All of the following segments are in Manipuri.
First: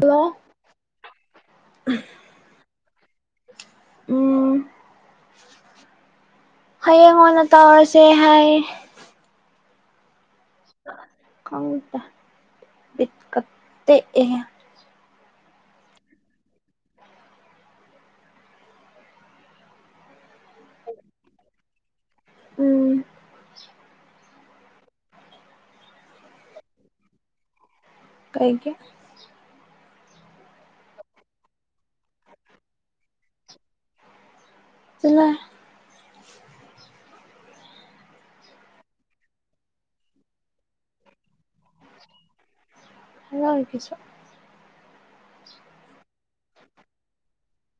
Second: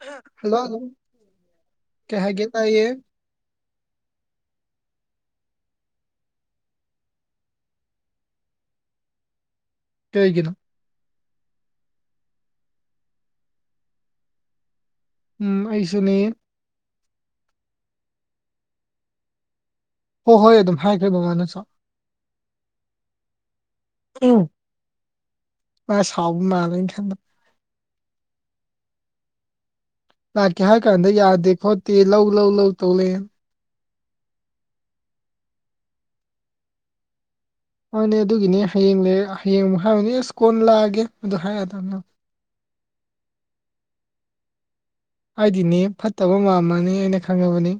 ꯍꯜꯂꯣ ꯍꯜꯂꯣꯂꯣ ꯀꯩ ꯍꯥꯏꯒꯦ ꯇꯥꯏꯌꯦ ꯎꯝ ꯍꯌꯦꯡꯉꯣꯟ ꯑꯣꯏꯅ ꯇꯧꯔꯁꯦ ꯍꯥꯏ ꯀꯩꯒꯤꯅꯣ ꯈꯪꯗꯦ ꯕꯤꯠꯀ ꯇꯦꯛꯏꯍꯦ ꯎꯝ ꯑꯩꯁꯨꯅꯤ ꯍꯣꯏ ꯍꯣꯏ ꯑꯗꯨꯝ ꯍꯥꯏꯈ꯭ꯔꯦ ꯕꯃꯥꯅꯁꯨ ꯎꯝ ꯎ ꯃꯥ ꯁꯥꯎ ꯃꯥꯜꯂꯦ ꯑꯩ ꯈꯟꯕꯗ ꯀꯩꯒꯤ ꯂꯥꯛꯀꯦ ꯍꯥꯏ ꯀꯥꯟꯗ ꯌꯥꯗꯦ ꯈꯣꯠꯇꯦ ꯂꯧ ꯂꯧ ꯂꯧ ꯇꯧ ꯂꯩꯅ ꯆꯠꯂꫭꯏ ꯍꯣꯏꯅꯦ ꯑꯗꯨꯒꯤꯅꯦ ꯍꯌꯦꯡ ꯂꯩ ꯍꯌꯦꯡꯃꯨꯛ ꯍꯥꯏꯕꯅꯦ ꯑꯦꯁ ꯀꯣꯟꯅ ꯂꯥꯛꯑꯒꯦ ꯑꯗꯨ ꯍꯥꯏꯔꯛꯗꯝꯅꯤ ꯍꯥꯏꯔꯛꯑꫭꯏꯀꯩꯁꯨ ꯍꯥꯏꯗꯤꯅꯦ ꯐꯠꯇꯕ ꯃꯥꯝꯃꯅꯤ ꯑꯩꯅ ꯈꯪꯉꯕꯅꯤ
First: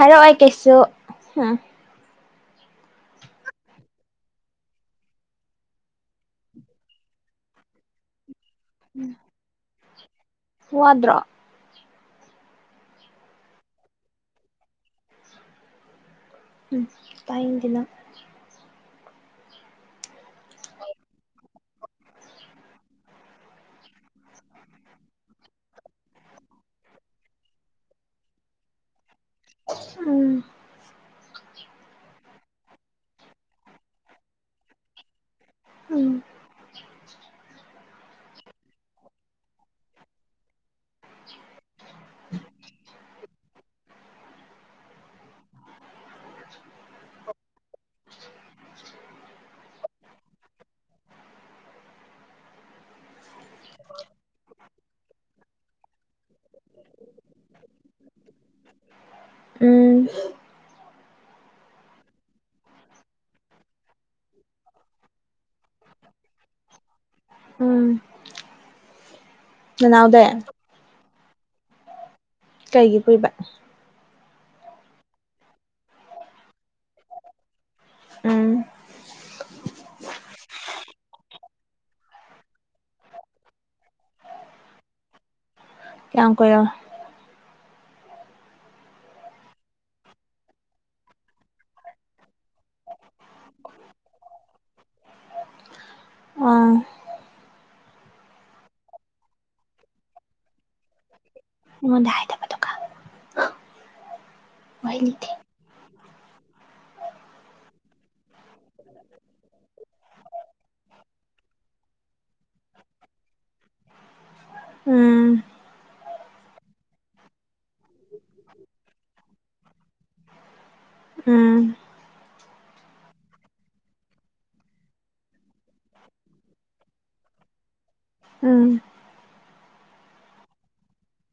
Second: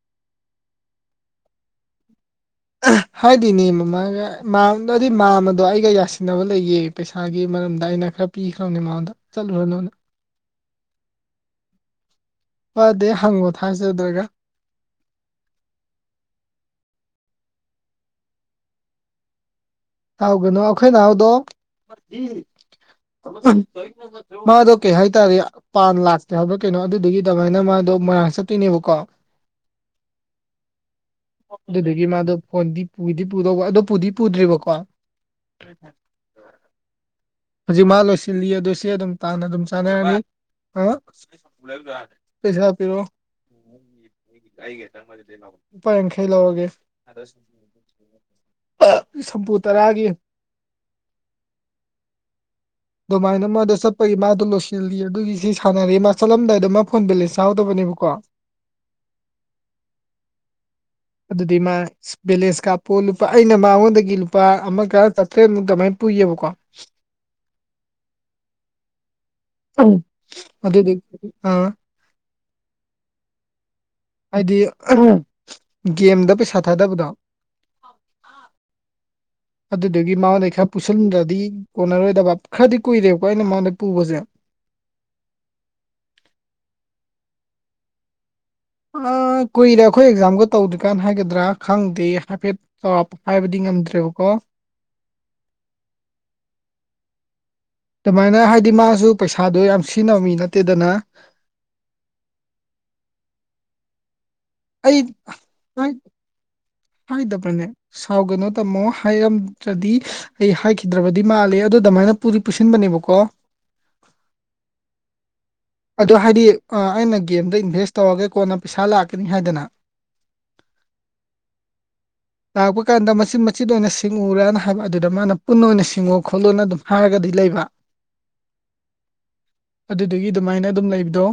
ꯍꯥꯏꯔꯛꯑꯣꯏ ꯀꯩꯁꯨ ꯎꯝ ꯍꯥꯏꯗꯤꯅꯦ ꯃꯃꯥꯒ ꯃꯥꯝꯗꯤ ꯑꯗꯨꯏ ꯃꯥꯝꯃꯗꯣ ꯑꯩꯒ ꯌꯥꯁꯤꯟꯅꯕ ꯂꯩꯌꯦ ꯄꯩꯁꯥꯒꯤ ꯃꯔꯝꯗ ꯑꯩꯅ ꯈꯔ ꯄꯤꯈ꯭ꯔꯕꯅꯦ ꯃꯉꯣꯟꯗ ꯆꯠꯂꯨꯔꯅꯨꯅ ꯋꯥꯗ꯭ꯔꯣ ꯐꯗꯦ ꯍꯪꯉꯣ ꯊꯥꯖꯗ꯭ꯔꯒ ꯍꯝ ꯇꯥꯏꯗꯦ ꯅꯪ ꯇꯥꯎꯒꯅꯨ ꯑꯩꯈꯣꯏ ꯅꯥꯎꯗꯣ [unintelligible] [unintelligible] ꯃꯥꯗꯣ ꯀꯩ ꯍꯥꯏ ꯇꯥꯔꯦ ꯄꯥꯟ ꯂꯥꯛꯇꯦ ꯍꯥꯏꯕ꯭ꯔꯥ ꯀꯩꯅꯣ ꯑꯗꯨꯗꯒꯤ ꯑꯗꯨꯃꯥꯏꯅ ꯃꯥꯗꯣ ꯃꯣꯏꯔꯥꯡ ꯆꯠꯇꯣꯏꯅꯦꯕꯀꯣ [unintelligible] ꯎꯝ ꯑꯗꯨꯗꯨꯒꯤ ꯃꯥꯗꯣ ꯐꯣꯟꯗꯤ ꯄꯨꯗꯤ ꯄꯨꯗꯧꯕ ꯑꯗꯨꯣ ꯄꯨꯗꯤ ꯄꯨꯗ꯭ꯔꯤꯕꯀꯣ ꯎꯝ ꯍꯧꯖꯤꯛ ꯃꯥ ꯂꯣꯏꯁꯤꯜꯂꯤ ꯑꯗꯨ ꯁꯤ ꯑꯗꯨꯝ ꯇꯥꯟ ꯑꯗꯨꯝ ꯆꯥꯟꯅꯔꯅꯤ ꯍꯥ [unintelligible] ꯄꯁꯥ ꯄꯤꯔꯛꯑꯣ ꯂꯨꯄꯥ ꯌꯥꯡꯈꯩ ꯂꯧꯔꯒꯦ [unintelligible] ꯁꯝꯄꯨ ꯇꯔꯥꯒꯤ ꯑꯗꯨꯃꯥꯏꯅ ꯃꯥꯗꯣ ꯆꯠꯄꯒꯤ ꯃꯥꯗꯣ ꯂꯣꯏꯁꯤꯜꯂꯤ ꯑꯗꯨꯒꯤ ꯁꯤ ꯁꯥꯟꯅꯔ ꯃꯥ ꯆꯠꯂꯝꯗꯥꯏꯗ ꯃꯥ ꯐꯣꯟ ꯕꯦꯂꯦꯟꯁ ꯌꯥꯎꯗꯕꯅꯦꯕꯀꯣ ꯀꯣ ꯎꯝ ꯑꯗꯨꯗꯤ ꯃꯥ ꯕꯦꯂꯦꯟꯁ ꯀꯥꯞꯄꯣ ꯂꯨꯄꯥ ꯑꯩꯅ ꯃꯉꯣꯟꯗꯒꯤ ꯂꯨꯄꯥ ꯑꯃꯒ ꯆꯥꯇ꯭ꯔꯦꯠꯃꯨꯛ ꯑꯗꯥꯏꯅ ꯄꯨꯏꯌꯦꯕꯀꯣ ꯎꯝ ꯎꯝ ꯅꯅꯥꯎꯗꯩ ꯑꯗꯨꯒꯤ ꯑ ꯀꯒꯤ ꯄꯨꯏꯕ ꯍꯥꯏꯗꯤ ꯒꯦꯝꯗ ꯄꯩꯁꯥ ꯊꯥꯗꯕꯗꯣ ꯎꯝ ꯑꯗꯨꯗꯨꯒꯤ ꯃꯥꯉꯣꯟꯗꯩ ꯈꯔ ꯄꯨꯁꯤꯟꯗ꯭ꯔꯗꯤ ꯀꯣꯟꯅꯔꯣꯏꯗꯕ ꯈꯔꯗꯤ ꯀꯨꯏꯔꯦꯕꯀꯣ ꯑꯩꯅ ꯃꯉꯣꯟꯗꯩ ꯄꯨꯕꯁꯦ ꯀꯌꯥꯝ ꯀꯨꯏꯔꯕ ꯑ ꯀꯨꯏꯔꯦ ꯑꯩꯈꯣꯏ ꯑꯦꯛꯖꯥꯝꯒ ꯇꯧꯗ꯭ꯔꯤꯀꯥꯟꯅ ꯍꯥꯏꯒꯗ꯭ꯔꯥ ꯈꯪꯗꯦ ꯍꯥꯏꯐꯦꯠ ꯆꯥꯎꯔꯥꯛꯄ ꯍꯥꯏꯕꯗꯤ ꯉꯝꯗ꯭ꯔꯦꯕꯀꯣ ꯑꯥ ꯑꯗꯨꯃꯥꯏꯅ ꯍꯥꯏꯗꯤ ꯃꯥꯁꯨ ꯄꯩꯁꯥꯗꯣ ꯌꯥꯝ ꯁꯤꯖꯤꯟꯅꯕ ꯃꯤ ꯅꯠꯇꯦꯗꯅ ꯑꯩꯉꯣꯟꯗ ꯍꯥꯏꯗꯕ ꯑꯗꯨꯒ [unintelligible] ꯑꯩ [unintelligible] ꯍꯥꯏꯗꯕ꯭ꯔꯅꯦ ꯁꯥꯎꯒꯅꯣ ꯇꯥꯃꯣ ꯍꯥꯏꯔꯝꯗ꯭ꯔꯗꯤ ꯑꯩ ꯍꯥꯏꯈꯤꯗ꯭ꯔꯕ ꯗꯤ ꯃꯥꯜꯂꯤ ꯑꯗꯨ ꯑꯗꯨꯃꯥꯏꯅ ꯄꯨꯗꯤ ꯄꯨꯁꯤꯟꯕꯅꯦꯕꯀꯣ ꯎꯝ ꯑꯗꯣ ꯍꯥꯏꯗꯤ ꯑꯩꯅ ꯑ ꯒꯦꯝꯗ ꯏꯟꯚꯦꯁ ꯇꯧꯔꯒ ꯀꯣꯟꯅ ꯄꯩꯁꯥ ꯂꯥꯛꯀꯅꯤ ꯍꯥꯏꯗꯅ ꯎꯝ ꯂꯥꯛꯄ ꯀꯥꯟꯗ ꯃꯆꯤꯟ ꯃꯆꯤꯟꯠ ꯑꯣꯏꯅ ꯁꯤꯡꯎꯨꯔꯅ ꯍꯥꯏꯕ ꯑꯗꯨꯗ ꯃꯥꯅ ꯄꯨꯟꯅ ꯑꯣꯏꯅ ꯁꯤꯡꯉꯣ ꯈꯣꯠꯂꯣꯅ ꯑꯗꯨꯝ ꯍꯥꯏꯔꯒꯗꯤ ꯂꯩꯕ ꯎꯝ ꯑꯗꯨꯗꯨꯒꯤ ꯑꯗꯨꯝ ꯑꯗꯨꯃꯥꯏꯅ ꯑꯗꯨꯝ ꯂꯩꯕꯗꯣ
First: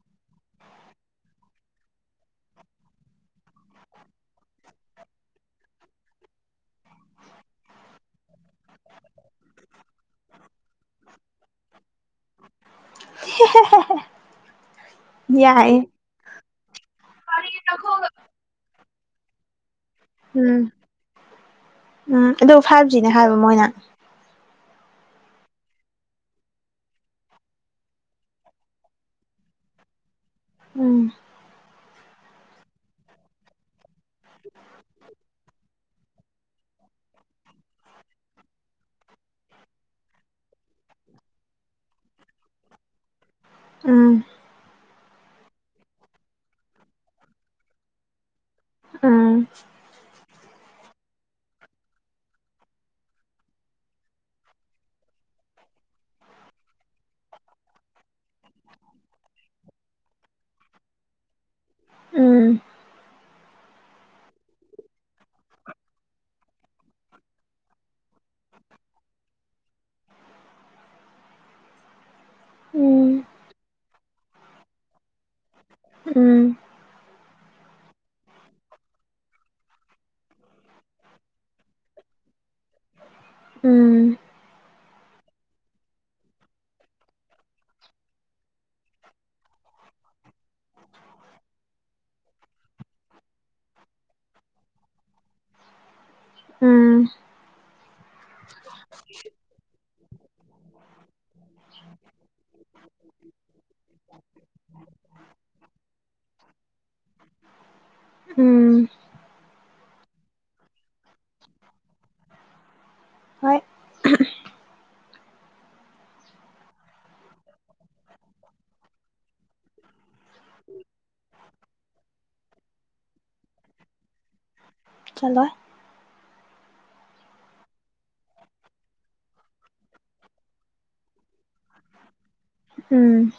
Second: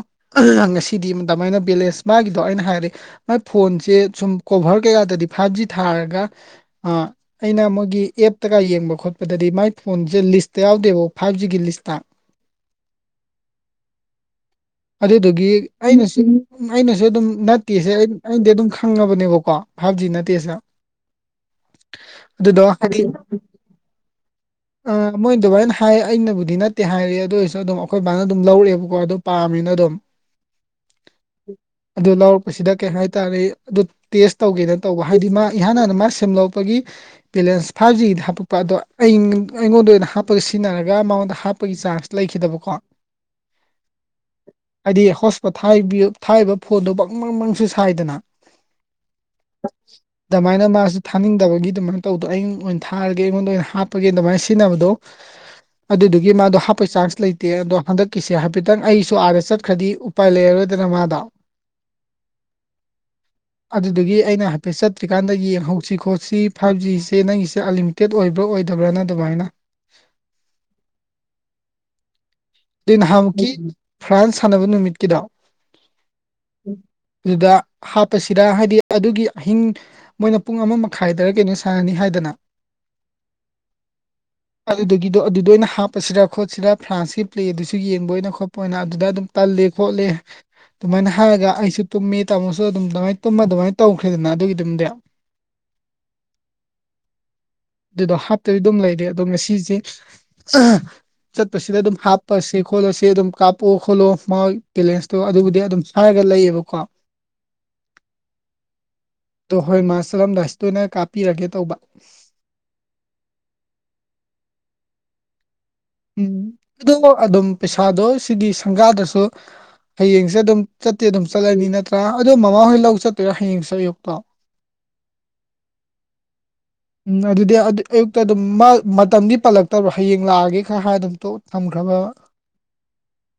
ꯑ ꯉꯁꯤꯗꯤ ꯑꯗꯨꯃꯥꯏꯅ ꯕꯦꯂꯦꯟꯁ ꯃꯥꯒꯤꯗꯣ ꯑꯩꯅ ꯍꯥꯏꯔꯦ ꯃꯥꯏ ꯐꯣꯟꯁꯦ ꯁꯨꯝ ꯀꯣꯚꯔ ꯀꯩ ꯌꯥꯗ꯭ꯔꯗꯤ ꯐꯥꯏꯚ ꯖꯤ ꯊꯥꯔꯒ ꯑ ꯑꯩꯅ ꯃꯣꯏꯒꯤ ꯑꯦꯞꯇꯒ ꯌꯦꯡꯕ ꯈꯣꯠꯄꯗꯗꯤ ꯃꯥꯏ ꯐꯣꯟꯁꯦ ꯂꯤꯁꯇ ꯌꯥꯎꯗꯦꯕ ꯐꯥꯏꯚ ꯖꯤꯒꯤ ꯂꯤꯁꯇ [unintelligible] ꯑꯗꯨꯗꯨꯒꯤ ꯌꯥꯏꯌꯦ ꯑꯩꯅꯁꯨ ꯑꯩꯅꯁꯨ ꯑꯗꯨꯝ ꯅꯠꯇꯦꯁꯦ ꯑꯩꯅꯗꯤ ꯑꯗꯨꯝ ꯈꯪꯉꯕꯅꯦꯕꯀꯣ ꯐꯥꯏꯚ ꯖꯤ ꯅꯠꯇꯦꯁꯦ ꯎꯝ ꯎꯝ ꯑꯗꯨ ꯑꯗꯨꯗꯣ ꯐꯥꯏꯚ ꯍꯥꯏꯗꯤ ꯖꯤꯅꯦ ꯍꯥꯏꯕ ꯃꯣꯏꯅ ꯑ ꯃꯣꯏ ꯑꯗꯨꯃꯥꯏꯅ ꯍꯥꯏ ꯑꯩꯅꯕꯨꯗꯤ ꯅꯠꯇꯦ ꯍꯥꯏꯔꯤ ꯑꯗꯨ ꯑꯣꯏꯔꯁꯨ ꯑꯗꯨꯝ ꯑꯩꯈꯣꯏ ꯕꯥꯅ ꯑꯗꯨꯝ ꯂꯧꯔꯛꯑꯦꯕ ꯀꯣ ꯑꯗꯨ ꯄꯥꯝꯃꯤꯅ ꯑꯗꯨꯝ ꯎꯝ ꯑꯗꯨ ꯂꯧꯔꯛꯄꯁꯤꯗ ꯀꯩ ꯍꯥꯏꯇꯥꯔꯦ ꯑꯗꯨ ꯇꯦꯁ ꯇꯧꯒꯦꯅ ꯇꯧꯕ ꯍꯥꯏꯗꯤ ꯃꯥ ꯏꯍꯥꯟ ꯍꯥꯟꯅ ꯃꯥ ꯁꯦꯝ ꯂꯣꯛꯄꯒꯤ ꯕꯦꯂꯦꯟꯁ ꯐꯥꯏꯚ ꯖꯤꯒꯤꯗ ꯍꯥꯞꯄꯛꯄ ꯑꯗꯣ ꯑꯩ ꯑꯩꯉꯣꯟꯗ ꯑꯣꯏꯅ ꯍꯥꯞꯄꯒ ꯁꯤꯖꯤꯟꯅꯔꯒ ꯃꯉꯣꯟꯗ ꯍꯥꯞꯄꯒꯤ ꯆꯥꯟꯁ ꯂꯩꯈꯤꯗꯕꯀꯣ ꯎꯝ ꯍꯥꯏꯗꯤ ꯍꯣꯁ ꯄꯣꯠ ꯊꯥꯏꯕꯤ ꯊꯥꯏꯔꯤꯕ ꯐꯣꯟꯗꯣ ꯕꯪ ꯕꯪ ꯕꯪ ꯁꯦ ꯁꯥꯏꯗꯅ ꯎꯝ ꯗꯃꯥꯏꯅ ꯃꯥꯁꯨ ꯊꯥꯅꯤꯡꯗꯕꯒꯤ ꯑꯗꯨꯃꯥꯏꯅ ꯇꯧꯗꯣ ꯑꯩ ꯑꯣꯏꯅ ꯊꯥꯔꯒꯦ ꯑꯩꯉꯣꯟꯗ ꯑꯣꯏꯅ ꯍꯥꯞꯄꯒꯦ ꯑꯗꯨꯃꯥꯏꯅ ꯁꯤꯖꯤꯟꯅꯕꯗꯣ ꯑꯗꯨꯗꯨꯒꯤ ꯃꯥꯗꯣ ꯍꯥꯞꯄꯩ ꯆꯥꯟꯁ ꯂꯩꯇꯦ ꯑꯗꯣ ꯍꯟꯗꯛ ꯀꯤꯁꯦ ꯍꯥꯏꯐꯦꯠꯇꯪ ꯑꯩꯁꯨ ꯑꯥꯗ ꯆꯠꯈ꯭ꯔꯗꯤ ꯎꯄꯥꯏ ꯂꯩꯔꯔꯣꯏꯗꯅ ꯃꯥꯗꯣ ꯎꯝ ꯑꯗꯨꯗꯒꯤ ꯑꯩꯅ ꯍꯥꯏꯐꯦꯠ ꯆꯠꯇ꯭ꯔꯤꯀꯥꯟꯗ ꯌꯦꯡꯍꯧꯁꯤ ꯈꯣꯠꯁꯤ ꯐꯥꯏꯚ ꯖꯤꯁꯦ ꯅꯪꯒꯤꯁꯦ ꯑꯂꯤ ꯇꯦꯠ ꯑꯣꯏꯕ꯭ꯔꯥ ꯑꯣꯏꯗꯕ꯭ꯔꯥꯅ ꯑꯗꯨꯃꯥꯏꯅ ꯗꯩ ꯎꯝ ꯍꯥꯟꯃꯨꯛꯀꯤ ꯐ꯭ꯔꯥꯟꯁ ꯁꯥꯟꯅꯕ ꯅꯨꯃꯤꯠꯀꯤꯗ ꯎꯝ ꯑꯗꯨꯗ ꯍꯥꯞꯄꯁꯤꯗ ꯍꯥꯏꯗꯤ ꯑꯗꯨꯒꯤ ꯑꯍꯤꯡ ꯃꯣꯏꯅ ꯄꯨꯡ ꯑꯃ ꯃꯈꯥꯏꯗꯔ ꯀꯩꯅꯣ ꯁꯥꯟꯅꯅꯤ ꯍꯥꯏꯗꯅ ꯎꯝ ꯑꯗꯨꯒꯤꯗꯣ ꯑꯗꯨꯗ ꯑꯣꯏꯅ ꯍꯥꯞꯄꯁꯤꯔꯥ ꯈꯣꯠꯁꯤꯔꯥ ꯐ꯭ꯔꯥꯟꯁꯀꯤ ꯄ꯭ꯂꯦꯗꯨꯁꯨ ꯌꯦꯡꯕ ꯑꯣꯏꯅ ꯈꯣꯠꯄ ꯑꯣꯏꯅ ꯑꯗꯨꯗ ꯑꯗꯨꯝ ꯇꯜꯂꯦ ꯈꯣꯠꯂꯦ ꯑꯗꯨꯃꯥꯏꯅ ꯍꯥꯏꯔꯒ ꯑꯩꯁꯨ ꯇꯨꯝꯃꯤ ꯇꯥꯃꯣꯁꯨ ꯑꯗꯨꯝ ꯑꯗꯨꯃꯥꯏꯅ ꯇꯨꯝꯃ ꯑꯗꯨꯃꯥꯏꯅ ꯇꯧꯈ꯭ꯔꯦꯗꯅ ꯑꯗꯨꯒꯤꯗꯨꯝꯗꯤ ꯎꯝ ꯑꯗꯨꯗꯣ ꯍꯥꯞꯇꯗꯤ ꯑꯗꯨꯝ ꯂꯩꯔꯦ ꯑꯗꯣ ꯉꯁꯤꯁꯦ ꯆꯠꯄꯁꯤꯗ ꯑꯗꯨꯝ ꯍꯥꯞ ꯀꯠꯂꯁꯤ ꯈꯣꯠꯂꯁꯤ ꯑꯗꯨꯝ ꯀꯥꯞꯑꯣ ꯈꯣꯠꯂꯣ ꯃꯥ ꯕꯦꯂꯦꯟꯁꯇꯣ ꯑꯗꯨꯕꯨꯗꯤ ꯑꯗꯨꯝ ꯁꯔꯒ ꯂꯩꯌꯦꯕꯀꯣ ꯎꯝ ꯑꯣ ꯍꯣꯏ ꯃꯥ ꯆꯠꯂꯝꯗꯥꯏꯁꯤ ꯇꯣꯏꯅ ꯀꯥꯞꯄꯤꯔꯒꯦ ꯇꯧꯕ ꯍꯣꯏ ꯎꯝ ꯑꯗꯨꯗꯣ ꯑꯗꯨꯝ ꯄꯩꯁꯥꯗꯣ ꯁꯤꯒꯤ ꯁꯪꯒꯥꯗꯁꯨ ꯍꯌꯦꯡꯁꯦ ꯑꯗꯨꯝ ꯆꯠꯇꯦ ꯑꯗꯨꯝ ꯆꯠꯂꯅꯤ ꯅꯠꯇ꯭ꯔꯥ ꯑꯗꯣ ꯃꯃꯥꯍꯣꯏ ꯂꯧ ꯆꯠꯇꯣꯏꯔꯥ ꯍꯌꯦꯡꯁꯦ ꯑꯌꯨꯛꯇꯣ ꯆꯠꯂꯣꯏ ꯎꯝ ꯑꯗꯨꯗꯤ ꯑꯌꯨꯛꯇ ꯑꯗꯨꯝ ꯃꯇꯝꯗꯤ ꯄꯜꯂꯛꯇꯕ꯭ꯔꯣ ꯍꯌꯦꯡ ꯂꯥꯛꯑꯒꯦ ꯈꯔ ꯍꯥꯏꯔ ꯑꯗꯨꯝ ꯊꯝꯈ꯭ꯔꯕ ꯎꯝ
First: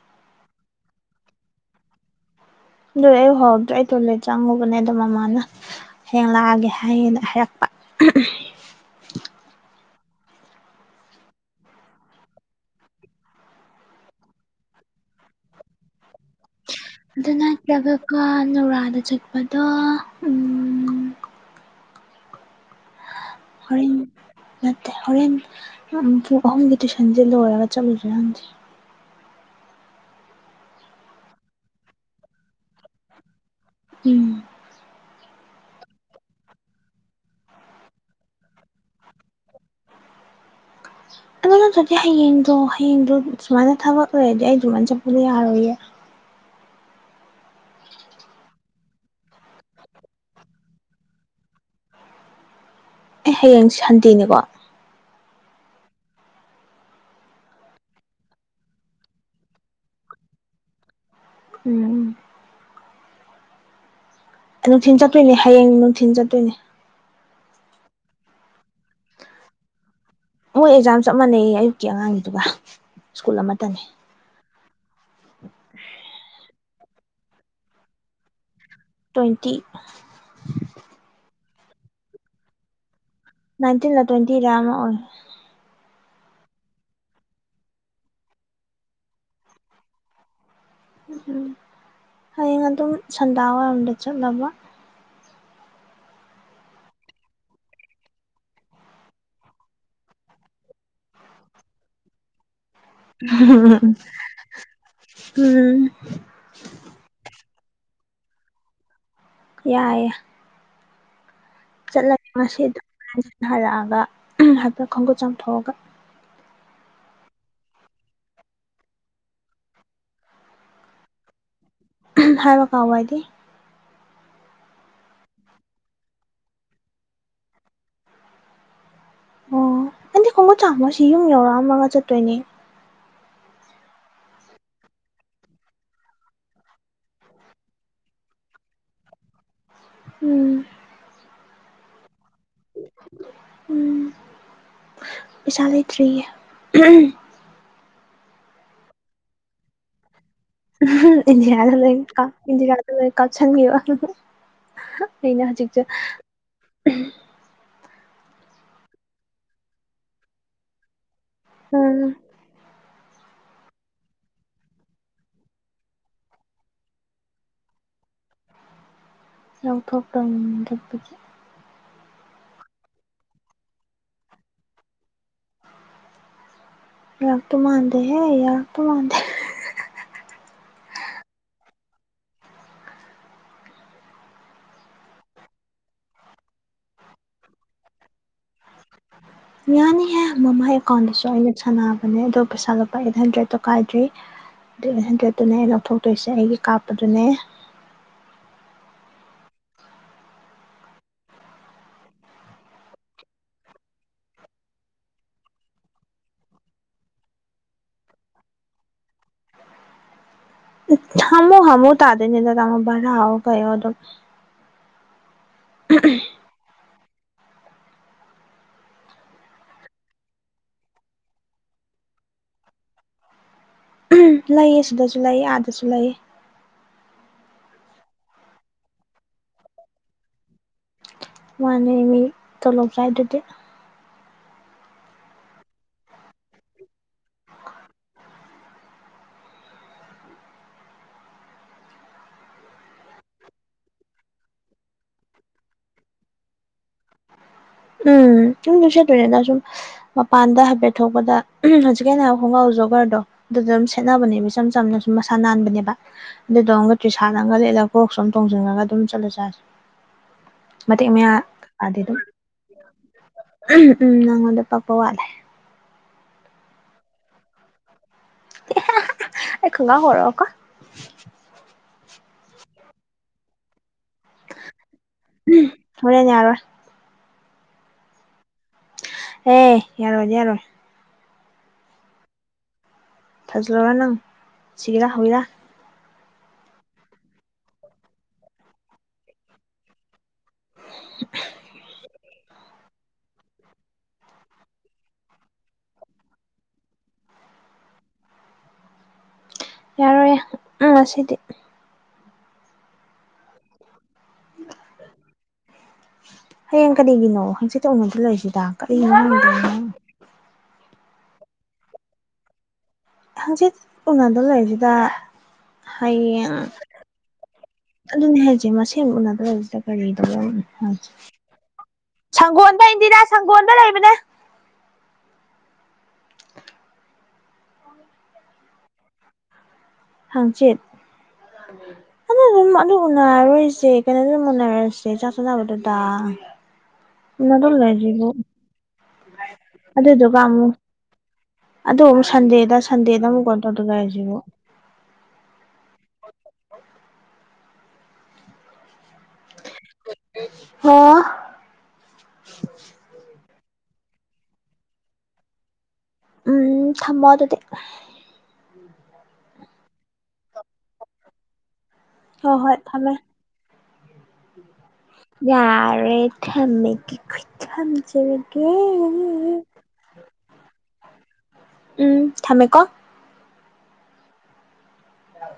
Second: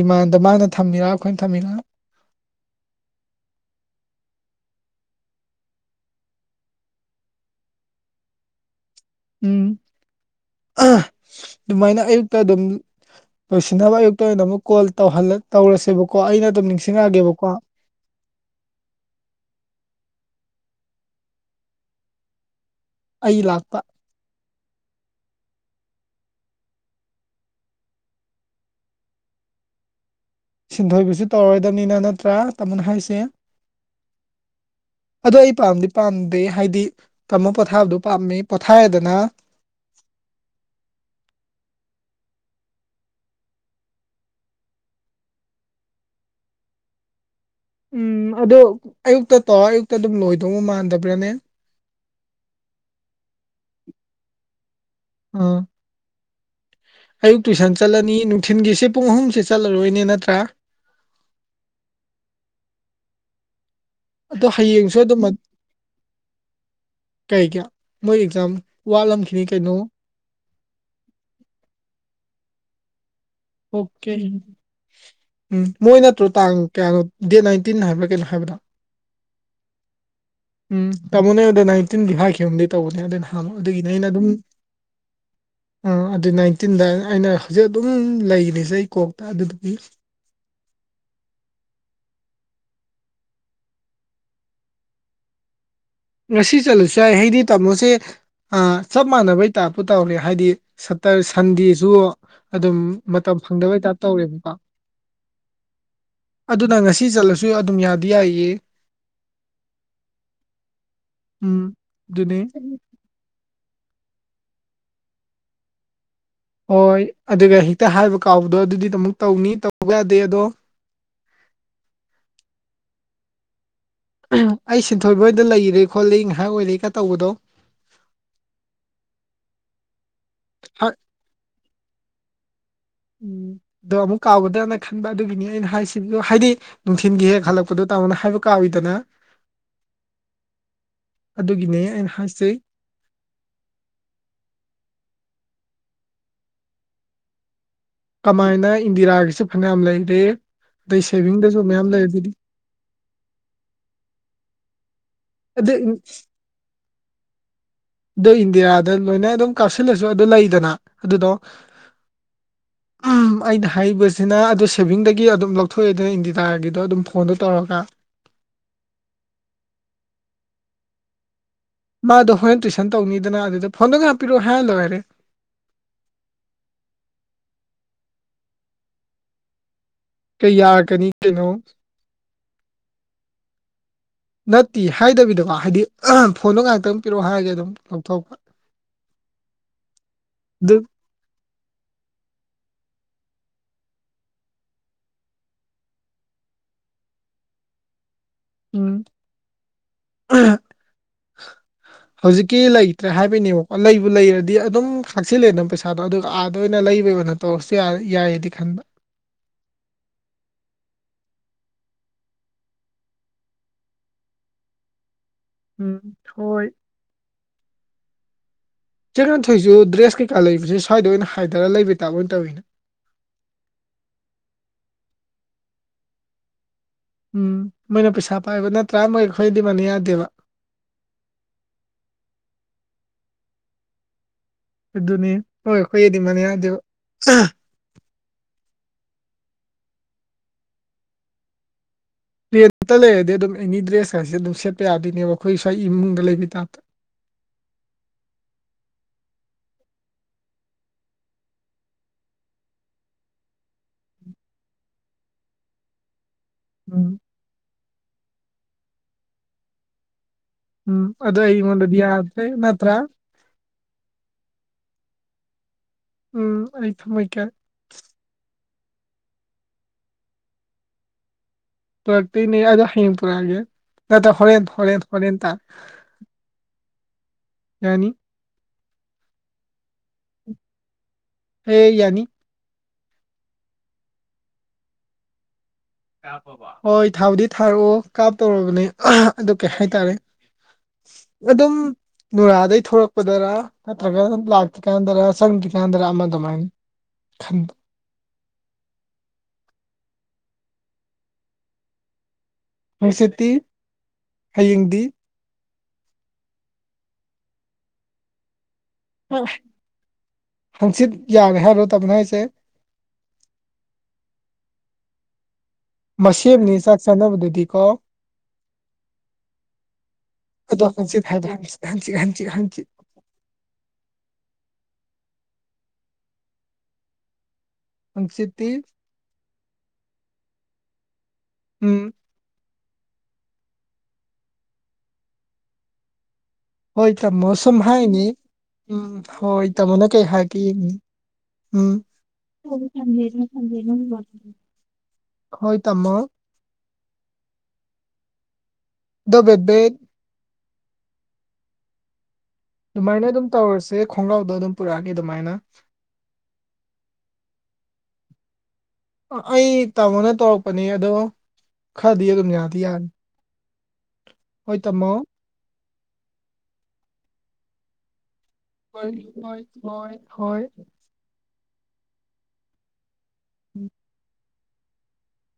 ꯗꯤꯃꯥꯟꯗ ꯃꯥꯅ ꯊꯝꯃꯤꯔꯥ ꯑꯩꯈꯣꯏꯅ ꯊꯝꯃꯤꯔꯥ ꯑꯗꯨ ꯑꯩ ꯎꯍꯧꯗ꯭ꯔꯦ ꯑꯩ ꯇꯣꯂꯦꯠ ꯆꯪꯉꯨꯕꯅꯦꯗ ꯃꯃꯥꯅ ꯍꯌꯦꯡ ꯂꯥꯛꯑꯒꯦ ꯍꯥꯏꯌꯦꯅ ꯍꯥꯏꯔꯛꯄ ꯎꯝ ꯑꯗꯨꯃꯥꯏꯅ ꯑꯌꯨꯛꯇ ꯑꯗꯨꯝ ꯂꯣꯏꯁꯤꯟꯅꯕ ꯑꯌꯨꯛꯇ ꯑꯣꯏꯅ ꯑꯃꯨꯛ ꯀꯣꯜꯧ ꯇꯧꯔꯁꯦꯕꯀꯣ ꯑꯩꯅ ꯑꯗꯨꯝ ꯅꯤꯡꯁꯤꯡ ꯑꯗꯨ ꯅꯠꯇ꯭ꯔꯒꯀ ꯅꯨꯔꯥꯗ ꯆꯠꯄꯗꯣ ꯎꯝ ꯑꯩ ꯂꯥꯛꯄ ꯍꯣꯏꯟ ꯅꯠꯇꯦ ꯍꯣꯔꯦꯟ ꯑꯝ ꯄꯨꯡ ꯑꯍꯨꯝꯒꯤ ꯇꯨꯏꯁꯟꯁꯦ ꯂꯣꯏꯔꯒ ꯆꯠꯂꯨꯗꯔꯥ ꯍꯪꯁꯦ ꯁꯤꯟꯊꯣꯏꯕꯁꯨ ꯇꯧꯔꯣꯏꯗꯕꯅꯤꯅ ꯅꯠꯇ꯭ꯔꯥ ꯇꯥꯃꯣꯅ ꯍꯥꯏꯁꯦ ꯎꯝ ꯑꯗꯣ ꯑꯩ ꯄꯥꯝꯗꯤ ꯄꯥꯝꯗꯦ ꯍꯥꯏꯗꯤ ꯀꯃꯣ ꯄꯣꯊꯥꯕꯗꯣ ꯄꯥꯝꯃꯦ ꯄꯣꯊꯥꯔꯦꯗꯅ ꯑꯗꯨ ꯅꯠꯇ꯭ꯔꯗꯤ ꯍꯌꯦꯡꯗꯣ ꯍꯌꯦꯡꯗꯣ ꯁꯨꯃꯥꯏꯅ ꯊꯕꯛ ꯑꯣꯏꯨꯔꯗꯤ ꯑꯩ ꯑꯗꯨꯃꯥꯏꯅ ꯆꯠꯄꯗꯣ ꯌꯥꯔꯣꯏꯌꯦ ꯎꯝ ꯑꯗ ꯑꯌꯨꯛꯇ ꯇꯧ ꯑꯌꯨꯛꯇ ꯑꯗꯨꯝ ꯂꯣꯏꯗꯧ ꯃꯥꯟꯗꯕ꯭ꯔꯥꯅꯦ ꯑꯦ ꯍꯌꯦꯡ ꯁꯟꯗꯦꯅꯤꯀꯣ ꯑ ꯑꯌꯨꯛ ꯇꯨꯏꯁꯟ ꯆꯠꯂꯅꯤ ꯅꯨꯡꯊꯤꯟꯒꯤꯁꯤ ꯄꯨꯡ ꯑꯍꯨꯝꯁꯦ ꯆꯠꯂꯔꯣꯏꯅꯦ ꯅꯠꯇ꯭ꯔꯥ ꯎꯝ ꯑꯗꯣ ꯍꯌꯦꯡꯁꯨ ꯅꯨꯡꯊꯤꯟ ꯑꯗꯨꯝ ꯆꯠꯇꯣꯏꯅꯦ ꯍꯌꯦꯡ ꯅꯨꯡꯊꯤꯟ ꯆꯠ ꯀꯩ ꯀ ꯃꯣꯏ ꯑꯦꯛꯖꯥꯝ ꯋꯥꯠꯂꯝꯈꯤꯅꯤ ꯀꯩꯅꯣ ꯃꯣꯏ ꯑꯦꯛꯖꯥꯝ ꯆꯞ ꯃꯥꯟꯅꯩ ꯑꯌꯨꯛꯀꯤ ꯑꯉꯥꯡꯒꯤꯗꯨꯒ ꯁ꯭ꯀꯨꯜ ꯑꯃ ꯑꯣꯀꯦ ꯎꯝ ꯃꯣꯏ ꯅꯠꯇ꯭ꯔꯣ ꯇꯥꯡ ꯀꯌꯥꯅꯣ ꯗꯦꯠ ꯅꯥꯏꯟꯇꯤꯟ ꯍꯥꯏꯕ꯭ꯔ ꯀꯩꯅꯣ ꯍꯥꯏꯕꯗꯣ ꯇꯣꯏꯟꯇꯤ ꯎꯝ ꯇꯃꯣ ꯅꯥꯌꯥꯗ ꯅꯥꯏꯟꯇꯤꯟꯗꯤ ꯍꯥꯏꯈꯤꯒꯨꯝꯗꯤ ꯇꯧꯕꯅꯦ ꯑꯗꯨꯅ ꯊꯥꯃꯣ ꯑꯗꯨꯒꯤꯅꯦ ꯅꯥꯏꯟꯇꯤꯟꯂ ꯑꯩꯅ ꯑꯗꯨꯝ ꯇ꯭ꯋꯦꯟꯇꯤꯔ ꯑꯃ ꯑꯣꯏ ꯑꯗꯨ ꯅꯥꯏꯟꯇꯤꯟꯗ ꯑꯩꯅ ꯍꯧꯖꯤꯛ ꯑꯗꯨꯝ ꯂꯩꯔꯤꯅꯦꯁꯦ ꯑꯩ ꯀꯣꯛꯇ ꯑꯗꯨꯗꯤ ꯎꯝ ꯎꯝ ꯍꯌꯦꯡ ꯑꯗꯨꯝ ꯁꯟꯗꯥꯋꯥꯏꯔꯣꯝꯗ ꯆꯠꯅꯕ ꯉꯁꯤ ꯆꯠꯂꯨꯁꯨ ꯌꯥꯏ ꯍꯥꯏꯗꯤ ꯇꯥꯝꯃꯣꯁꯦ ꯆꯞ ꯃꯥꯟꯅꯕꯩ ꯇꯥꯞꯄꯨ ꯇꯧꯔꯦ ꯍꯥꯏꯗꯤ ꯁꯇꯔ ꯁꯟꯗꯦꯁꯨ ꯑꯗꯨꯝ ꯃꯇꯝ ꯐꯪꯗꯕꯩꯇꯥꯞ ꯇꯧꯔꯦꯕꯀꯣ ꯎꯝ ꯑꯗꯨꯅ ꯉꯁꯤ ꯆꯠꯂꯁꯨ ꯑꯗꯨꯝ ꯌꯥꯗꯤ ꯌꯥꯏꯌꯦ ꯌꯥꯏꯌꯦ ꯎꯝ ꯆꯠꯂ ꯑꯗꯨꯅꯤ ꯉꯁꯤ ꯑꯗꯨꯝ ꯍꯜꯂꯀꯛꯑꯒ ꯍꯥꯏꯐꯦꯠ ꯈꯣꯡꯈꯨꯠ ꯆꯥꯝꯊꯣꯛꯑꯒ ꯍꯣꯏ ꯑꯗꯨꯒ ꯍꯦꯛꯇ ꯍꯥꯏꯕ ꯀꯥꯎꯕꯗꯣ ꯑꯗꯨꯗꯤ ꯑꯃꯨꯛ ꯇꯧꯅꯤ ꯇꯧꯕ ꯌꯥꯗꯦ ꯑꯗꯣ ꯍꯥꯏꯕ ꯀꯥꯎꯕꯗꯤ ꯑꯩ ꯁꯤꯟꯊꯣꯏꯕꯍꯣꯏꯗ ꯂꯩꯔꯦ ꯈꯣꯠꯂꯤ ꯉꯥꯍꯥꯛ ꯑꯣꯏꯔꯒ ꯇꯧꯕꯗꯣ ꯍꯟꯗꯤ ꯈꯣꯡꯉꯨꯠ ꯍꯥꯏ ꯆꯥꯝꯃ ꯁꯤ ꯌꯨꯝ ꯌꯧꯔꯛꯑꯝꯃꯒ ꯆꯠꯇꯣꯏꯅꯦ ꯎꯝ ꯗꯣ ꯑꯃꯨꯛ ꯀꯥꯎꯒꯗ꯭ꯔꯅ ꯈꯟꯕ ꯑꯗꯨꯒꯤꯅꯤ ꯑꯩꯅ ꯍꯥꯏꯁꯤ ꯍꯥꯏꯗꯤ ꯅꯨꯡꯊꯤꯟꯒꯤ ꯍꯦꯛ ꯍꯜꯂꯛꯄꯗꯣ ꯇꯥꯃꯣꯅ ꯍꯥꯏꯕ ꯀꯥꯎꯋꯤꯗꯅ ꯎꯝ ꯑꯗꯨꯒꯤꯅꯦ ꯑꯩꯅ ꯍꯥꯏꯁꯦ ꯎꯝ ꯄꯩꯁꯥ ꯂꯩꯇꯔ꯭ꯤꯌꯦ ꯀꯃꯥꯏꯅ ꯏꯟꯗꯤꯔꯥꯒꯤꯁꯨ ꯐꯅꯌꯥꯝ ꯂꯩꯔꯦ ꯑꯗꯩ ꯁꯦꯚꯤꯡꯗꯁꯨ ꯏꯟꯗꯤꯔꯥꯗ ꯃꯌꯥꯝ ꯂꯣꯏ ꯂꯩ ꯑꯗꯨꯗꯤ ꯏꯟꯗꯤꯔꯥꯗ ꯂꯣꯏꯅ ꯀꯥꯞꯁꯟꯒꯤꯕ ꯑꯩꯅ ꯍꯧꯖꯤꯛ ꯑꯗꯨ ꯁꯦ ꯗꯨ ꯏꯟꯗꯤꯔꯥꯗ ꯂꯣꯏꯅ ꯑꯗꯨꯝ ꯀꯥꯞꯁꯜꯂꯁꯨ ꯑꯗꯨ ꯂꯩꯗꯅ ꯑꯗꯨꯗꯣ [unintelligible] ꯎꯝ ꯑꯩꯅ ꯍꯥꯏꯕꯁꯤꯅ ꯑꯗꯨ ꯁꯦꯚꯤꯡꯗꯒꯤ ꯑꯗꯨꯝ ꯂꯧꯊꯣꯛꯑꯦꯗꯅ ꯏꯟꯗꯤꯔꯥꯒꯤꯗꯣ ꯑꯗꯨꯝ ꯐꯣꯟꯗꯣ ꯇꯧꯔꯒ ꯌꯥꯎꯊꯣꯛ ꯇꯧꯅꯤ ꯑꯗꯨꯕꯨ ꯗꯤ ꯃꯥꯗꯣ ꯍꯣꯔꯦꯟ ꯇꯨꯏꯁꯟ ꯇꯧꯅꯤꯗꯅ ꯑꯗꯨꯗ ꯐꯣꯟꯗꯣ ꯉꯥ ꯍꯥꯛ ꯄꯤꯔꯛꯑꯣ ꯍꯥꯏꯔ ꯂꯣꯏꯔꯦ ꯌꯥꯔꯛ ꯇꯣ ꯃꯥꯥꯟꯗꯦꯍꯦ ꯌꯥꯔꯛꯇꯣ ꯃꯥꯥꯟꯗꯦ ꯀꯩ ꯌꯥꯔꯛꯀꯅꯤ ꯀꯩꯅꯣ [unintelligible] ꯅꯠꯇꯦ ꯍꯥꯏꯗꯕꯤꯗꯀꯣ ꯍꯥꯏꯗꯤ ꯐꯣꯟꯗꯣ ꯉꯥꯏꯍꯥꯛꯇꯪ ꯄꯤꯔꯛꯑꯣ ꯍꯥꯏꯔꯒꯦ ꯑꯗꯨꯝ ꯂꯧꯊꯣꯛꯄ ꯌꯥꯅꯤꯍꯦ ꯃꯃꯥꯏ ꯑꯗꯨ ꯑꯦꯀꯥꯎꯟꯗꯨꯁꯨ ꯑꯩꯅ ꯁꯥꯟꯅꯕꯅꯦ ꯑꯗꯣ ꯄꯩꯁꯥ ꯂꯨꯄꯥ ꯑꯩꯠ ꯍꯟꯗ꯭ꯔꯦꯠꯇꯣ ꯀꯥꯏꯗ꯭ꯔꯤ ꯑꯗꯨ ꯍꯟꯗ꯭ꯔꯦꯠꯇꯨꯅꯦ ꯂꯧꯊꯣꯛꯇꯣꯏꯁꯦ ꯑꯩꯒꯤ ꯀꯥꯞꯄꯗꯨꯅꯦ ꯎꯝ [unintelligible] ꯍꯧꯖꯤꯛꯀꯤ ꯂꯩꯇ꯭ꯔꯦ ꯍꯥꯏꯕꯩꯅꯦꯕꯀꯣ ꯂꯩꯕꯨ ꯂꯩꯔꯗꯤ ꯑꯗꯨꯝ ꯁꯛꯆꯤꯜꯂꯦꯅ ꯄꯩꯁꯥꯗꯣ ꯑꯗꯨꯒ ꯑꯥꯗ ꯑꯣꯏꯅ ꯂꯩꯕꯩ ꯑꯣꯏꯅ ꯇꯧꯔꯁꯨ ꯌꯥꯏ ꯌꯥꯏꯑꯗꯤ ꯈꯟꯕ ꯍꯃꯨ ꯍꯃꯨ ꯇꯥꯗꯣꯏꯅꯤꯗ ꯚꯔꯥ ꯍꯣ ꯀꯩꯍꯣ ꯑꯗꯨꯝ ꯎꯝ ꯍꯣꯏ ꯆꯦ ꯉꯥꯟꯊꯣꯏꯁꯨ ꯗ꯭ꯔꯦꯁ ꯀꯩꯀꯥ ꯂꯩꯕꯁꯦ ꯁ꯭ꯋꯥꯏꯗ ꯑꯣꯏꯅ ꯍꯥꯏꯗꯔꯒ ꯂꯩꯕꯩ ꯇꯥꯏꯕ ꯑꯣꯏꯅ ꯇꯧꯋꯤꯅꯦ ꯂꯩꯌꯦ ꯁꯤꯗꯁꯨ ꯂꯩꯌꯦ ꯑꯥꯗꯁꯨ ꯂꯩꯌꯦ ꯎꯝ ꯃꯣꯏꯅ ꯄꯩꯁꯥ ꯄꯥꯏꯕ ꯅꯠꯇ꯭ꯔꯥ ꯃꯣꯏ ꯑꯩꯈꯣꯏꯗꯤ ꯃꯥꯟꯅ ꯌꯥꯗꯦꯕ ꯃꯥꯅꯦ ꯃꯤ ꯇꯣꯂꯣꯞ ꯆꯥꯏꯗꯨꯗꯤ ꯑꯗꯨꯅꯤ ꯃꯣꯏꯒ ꯑꯩꯈꯣꯏꯒꯗꯤ ꯃꯥꯅꯦ ꯌꯥꯗꯦꯕ ꯔꯦꯟꯇ ꯂꯩꯔꯗꯤ ꯑꯗꯨꯝ ꯑꯦꯅꯤ ꯗ꯭ꯔꯦꯁꯀꯁꯦ ꯑꯗꯨꯝ ꯁꯦꯠꯄ ꯌꯥꯗꯣꯏꯅꯦꯕ ꯑꯩꯈꯣꯏ ꯁ꯭ꯋꯥꯏ ꯏꯃꯨꯡꯗ ꯂꯩꯕꯤ ꯇꯥꯏꯞꯇ ꯎꯝ [unintelligible] ꯁꯦꯠꯇꯣꯏꯅꯦꯗ ꯆꯨꯝꯅ ꯁꯨꯝ ꯃꯄꯥꯟꯗ ꯍꯥꯏꯐꯦꯠ ꯊꯣꯛꯄꯗ ꯍꯧꯖꯤꯛꯀꯥꯟꯅ ꯈꯣꯡꯒꯥꯎ ꯖꯣꯒꯔꯗꯣ ꯗꯨꯗꯨꯝ ꯁꯦꯠꯅꯕꯅꯦꯕ ꯏꯆꯝ ꯆꯝꯅ ꯁꯨꯝ ꯃꯁꯥ ꯅꯥꯟꯕꯅꯦꯕ ꯑꯗꯨꯗꯧ ꯑꯃꯝꯒ ꯎꯝ ꯇ꯭ꯔꯤꯁꯥꯟꯠꯅ ꯑꯃꯒ ꯂꯤꯠꯂꯒ ꯀꯣꯛꯁꯨ ꯑꯗꯨꯝ ꯇꯣꯡꯁꯤꯜꯂꯒ ꯑꯗꯨꯝ ꯆꯠꯂ ꯆꯥꯁꯤꯦ ꯎꯝ ꯑꯗ ꯑꯩꯉꯣꯟꯗꯤ ꯌꯥꯗ꯭ꯔꯦ ꯅꯠꯇ꯭ꯔ ꯎꯝ ꯅꯪꯉꯣꯟꯗ ꯄꯛꯄ ꯋꯥꯠꯂꯦ ꯎꯝ ꯑꯩ ꯊꯝꯃꯩꯀꯦ ꯑꯦ ꯈ ꯉ ꯍꯔꯣ ꯀꯣ ꯄꯨꯔꯛꯇꯣꯏꯅꯦ ꯑꯗꯣ ꯍꯌꯦꯡ ꯄꯨꯔꯛꯑꯒꯦ ꯅꯠꯇ꯭ꯔ ꯍꯣꯔꯦꯟ ꯍꯣꯔꯦꯟ ꯍꯣꯔꯦꯟ ꯇꯥ ꯍꯣꯔꯅꯦ ꯌꯥꯔꯣꯏ ꯌꯥꯅꯤ ꯑꯦ ꯌꯥꯔꯣꯏꯗꯤ ꯌꯥꯔꯣꯏ ꯍꯦ ꯌꯥꯅꯤ ꯊꯥꯖꯜꯂꯔ ꯅꯪ ꯁꯤꯒꯦꯔꯥ ꯍꯧꯕꯤꯔꯥ ꯍꯣꯏ ꯊꯥꯎꯗꯤ ꯊꯥꯔꯛꯑꯣ ꯀꯥꯞꯇꯧꯔꯕꯅꯦ ꯑꯗꯨ ꯀꯩ ꯍꯥꯏꯇꯥꯔꯦ ꯎ ꯑꯗꯨꯝ ꯅꯨꯔꯥꯗꯩ ꯊꯣꯛꯂꯛꯄꯗꯔꯥ ꯅꯠꯇ꯭ꯔꯒꯅ ꯂꯥꯛꯇ꯭ꯔꯤꯀꯥꯟꯗꯔ ꯆꯪꯗ꯭ꯔꯤꯀꯥꯟꯗꯔ ꯑꯃ ꯑꯗꯨꯃꯥꯏꯅ ꯈꯟ ꯌꯥꯔꯣꯏꯌꯦꯦ ꯎꯝ ꯉꯁꯤꯗꯤ ꯅꯨꯡꯁꯤꯠꯇꯤ ꯍꯌꯦꯡꯗꯤ ꯍꯌꯦꯡ ꯀꯔꯤꯒꯤꯅꯣ ꯍꯪꯆꯤꯠꯇ ꯎꯅꯗ ꯂꯩꯔꯤꯁꯤꯗ ꯀꯔꯤꯅꯣꯗꯣ ꯍꯪꯆꯤꯠ ꯌꯥꯔꯦ ꯍꯥꯏꯔꯣ ꯇꯕꯅ ꯑꯩꯁꯦ ꯍꯪꯆꯤꯠ ꯎꯅꯗ ꯂꯩꯔꯤꯁꯤꯗ ꯍꯌꯦꯡ ꯃꯅꯤ ꯆꯥꯛ ꯆꯥꯅꯕꯗꯗꯤ ꯀꯣ ꯑꯗꯨꯅꯦ ꯍꯥꯏꯁꯦ ꯃꯁ ꯎꯅꯗ꯭ꯔꯖꯤꯗ ꯀꯔꯤꯪꯒꯣ ꯑꯗꯣ ꯍꯪꯆꯤꯠ ꯍꯥꯏꯕ ꯍꯪꯆꯤꯠ ꯍꯪꯆꯤꯠ ꯍꯪꯆꯤꯠ ꯁꯪꯒꯣꯜꯗ ꯂꯩꯕꯅꯦ ꯄꯪꯁꯤꯇꯤꯁ ꯍꯪꯆꯦꯠ ꯎꯝ ꯑ ꯀꯗꯣ ꯎꯅꯔꯣꯏꯁꯦ ꯀꯩꯅꯣꯗ ꯑꯗꯨꯝ ꯎꯅꯔꯣꯏꯁꯦ ꯆꯥ ꯆꯅꯕꯗꯨꯗ ꯍꯣꯏ ꯇꯥꯝꯃꯣ ꯁꯨꯝ ꯍꯥꯏꯅꯤ ꯎꯝ ꯍꯣꯏ ꯇꯥꯝꯃꯣꯅ ꯀꯩ ꯑꯗꯨꯗꯨꯒ ꯍꯥꯏꯒꯦ ꯑꯃꯨꯛ ꯌꯦꯡꯅꯤ ꯑꯗꯣ ꯑꯃꯨꯛ ꯊ ꯁꯟꯗꯦꯗ ꯊꯅ ꯁꯟꯗꯦꯗ ꯑꯃꯨꯛ ꯀꯣꯜ ꯊꯗꯅ ꯇꯧꯗꯣꯏꯔꯤꯁꯤꯕꯨ ꯍꯣꯏ ꯇꯃꯣ ꯗꯕꯦꯠꯕꯦꯠ ꯍ ꯑꯗꯨꯃꯥꯏꯅ ꯑꯗꯨꯝ ꯇꯧꯔꯁꯦ ꯈꯣꯡꯒ꯭ꯔꯥꯎꯗ ꯑꯗꯨꯝ ꯄꯨꯔꯛꯑꯒꯦ ꯑꯗꯨꯃꯥꯏꯅ ꯎꯝ ꯊꯝꯃꯣ ꯑꯗꯨꯗꯤ ꯑꯩ ꯇꯥꯃꯣꯅ ꯇꯧꯔꯛꯄꯅꯦ ꯑꯗꯣ ꯈꯔꯗꯤ ꯑꯗꯨꯝ ꯍꯣꯏ ꯍꯣꯏ ꯌꯥꯗꯤ ꯌꯥꯅꯤ ꯊꯝꯃꯦ ꯍꯣꯏ ꯇꯃꯣ ꯌꯥꯔꯦ ꯊꯃꯦꯒ ꯊ ꯊꯝ ꯆꯃꯤꯒꯦ ꯍꯣꯏ ꯍꯣꯏ ꯍꯣꯏ ꯎꯝ ꯊꯝꯃꯦꯀꯣ ꯎꯝ ꯌꯥ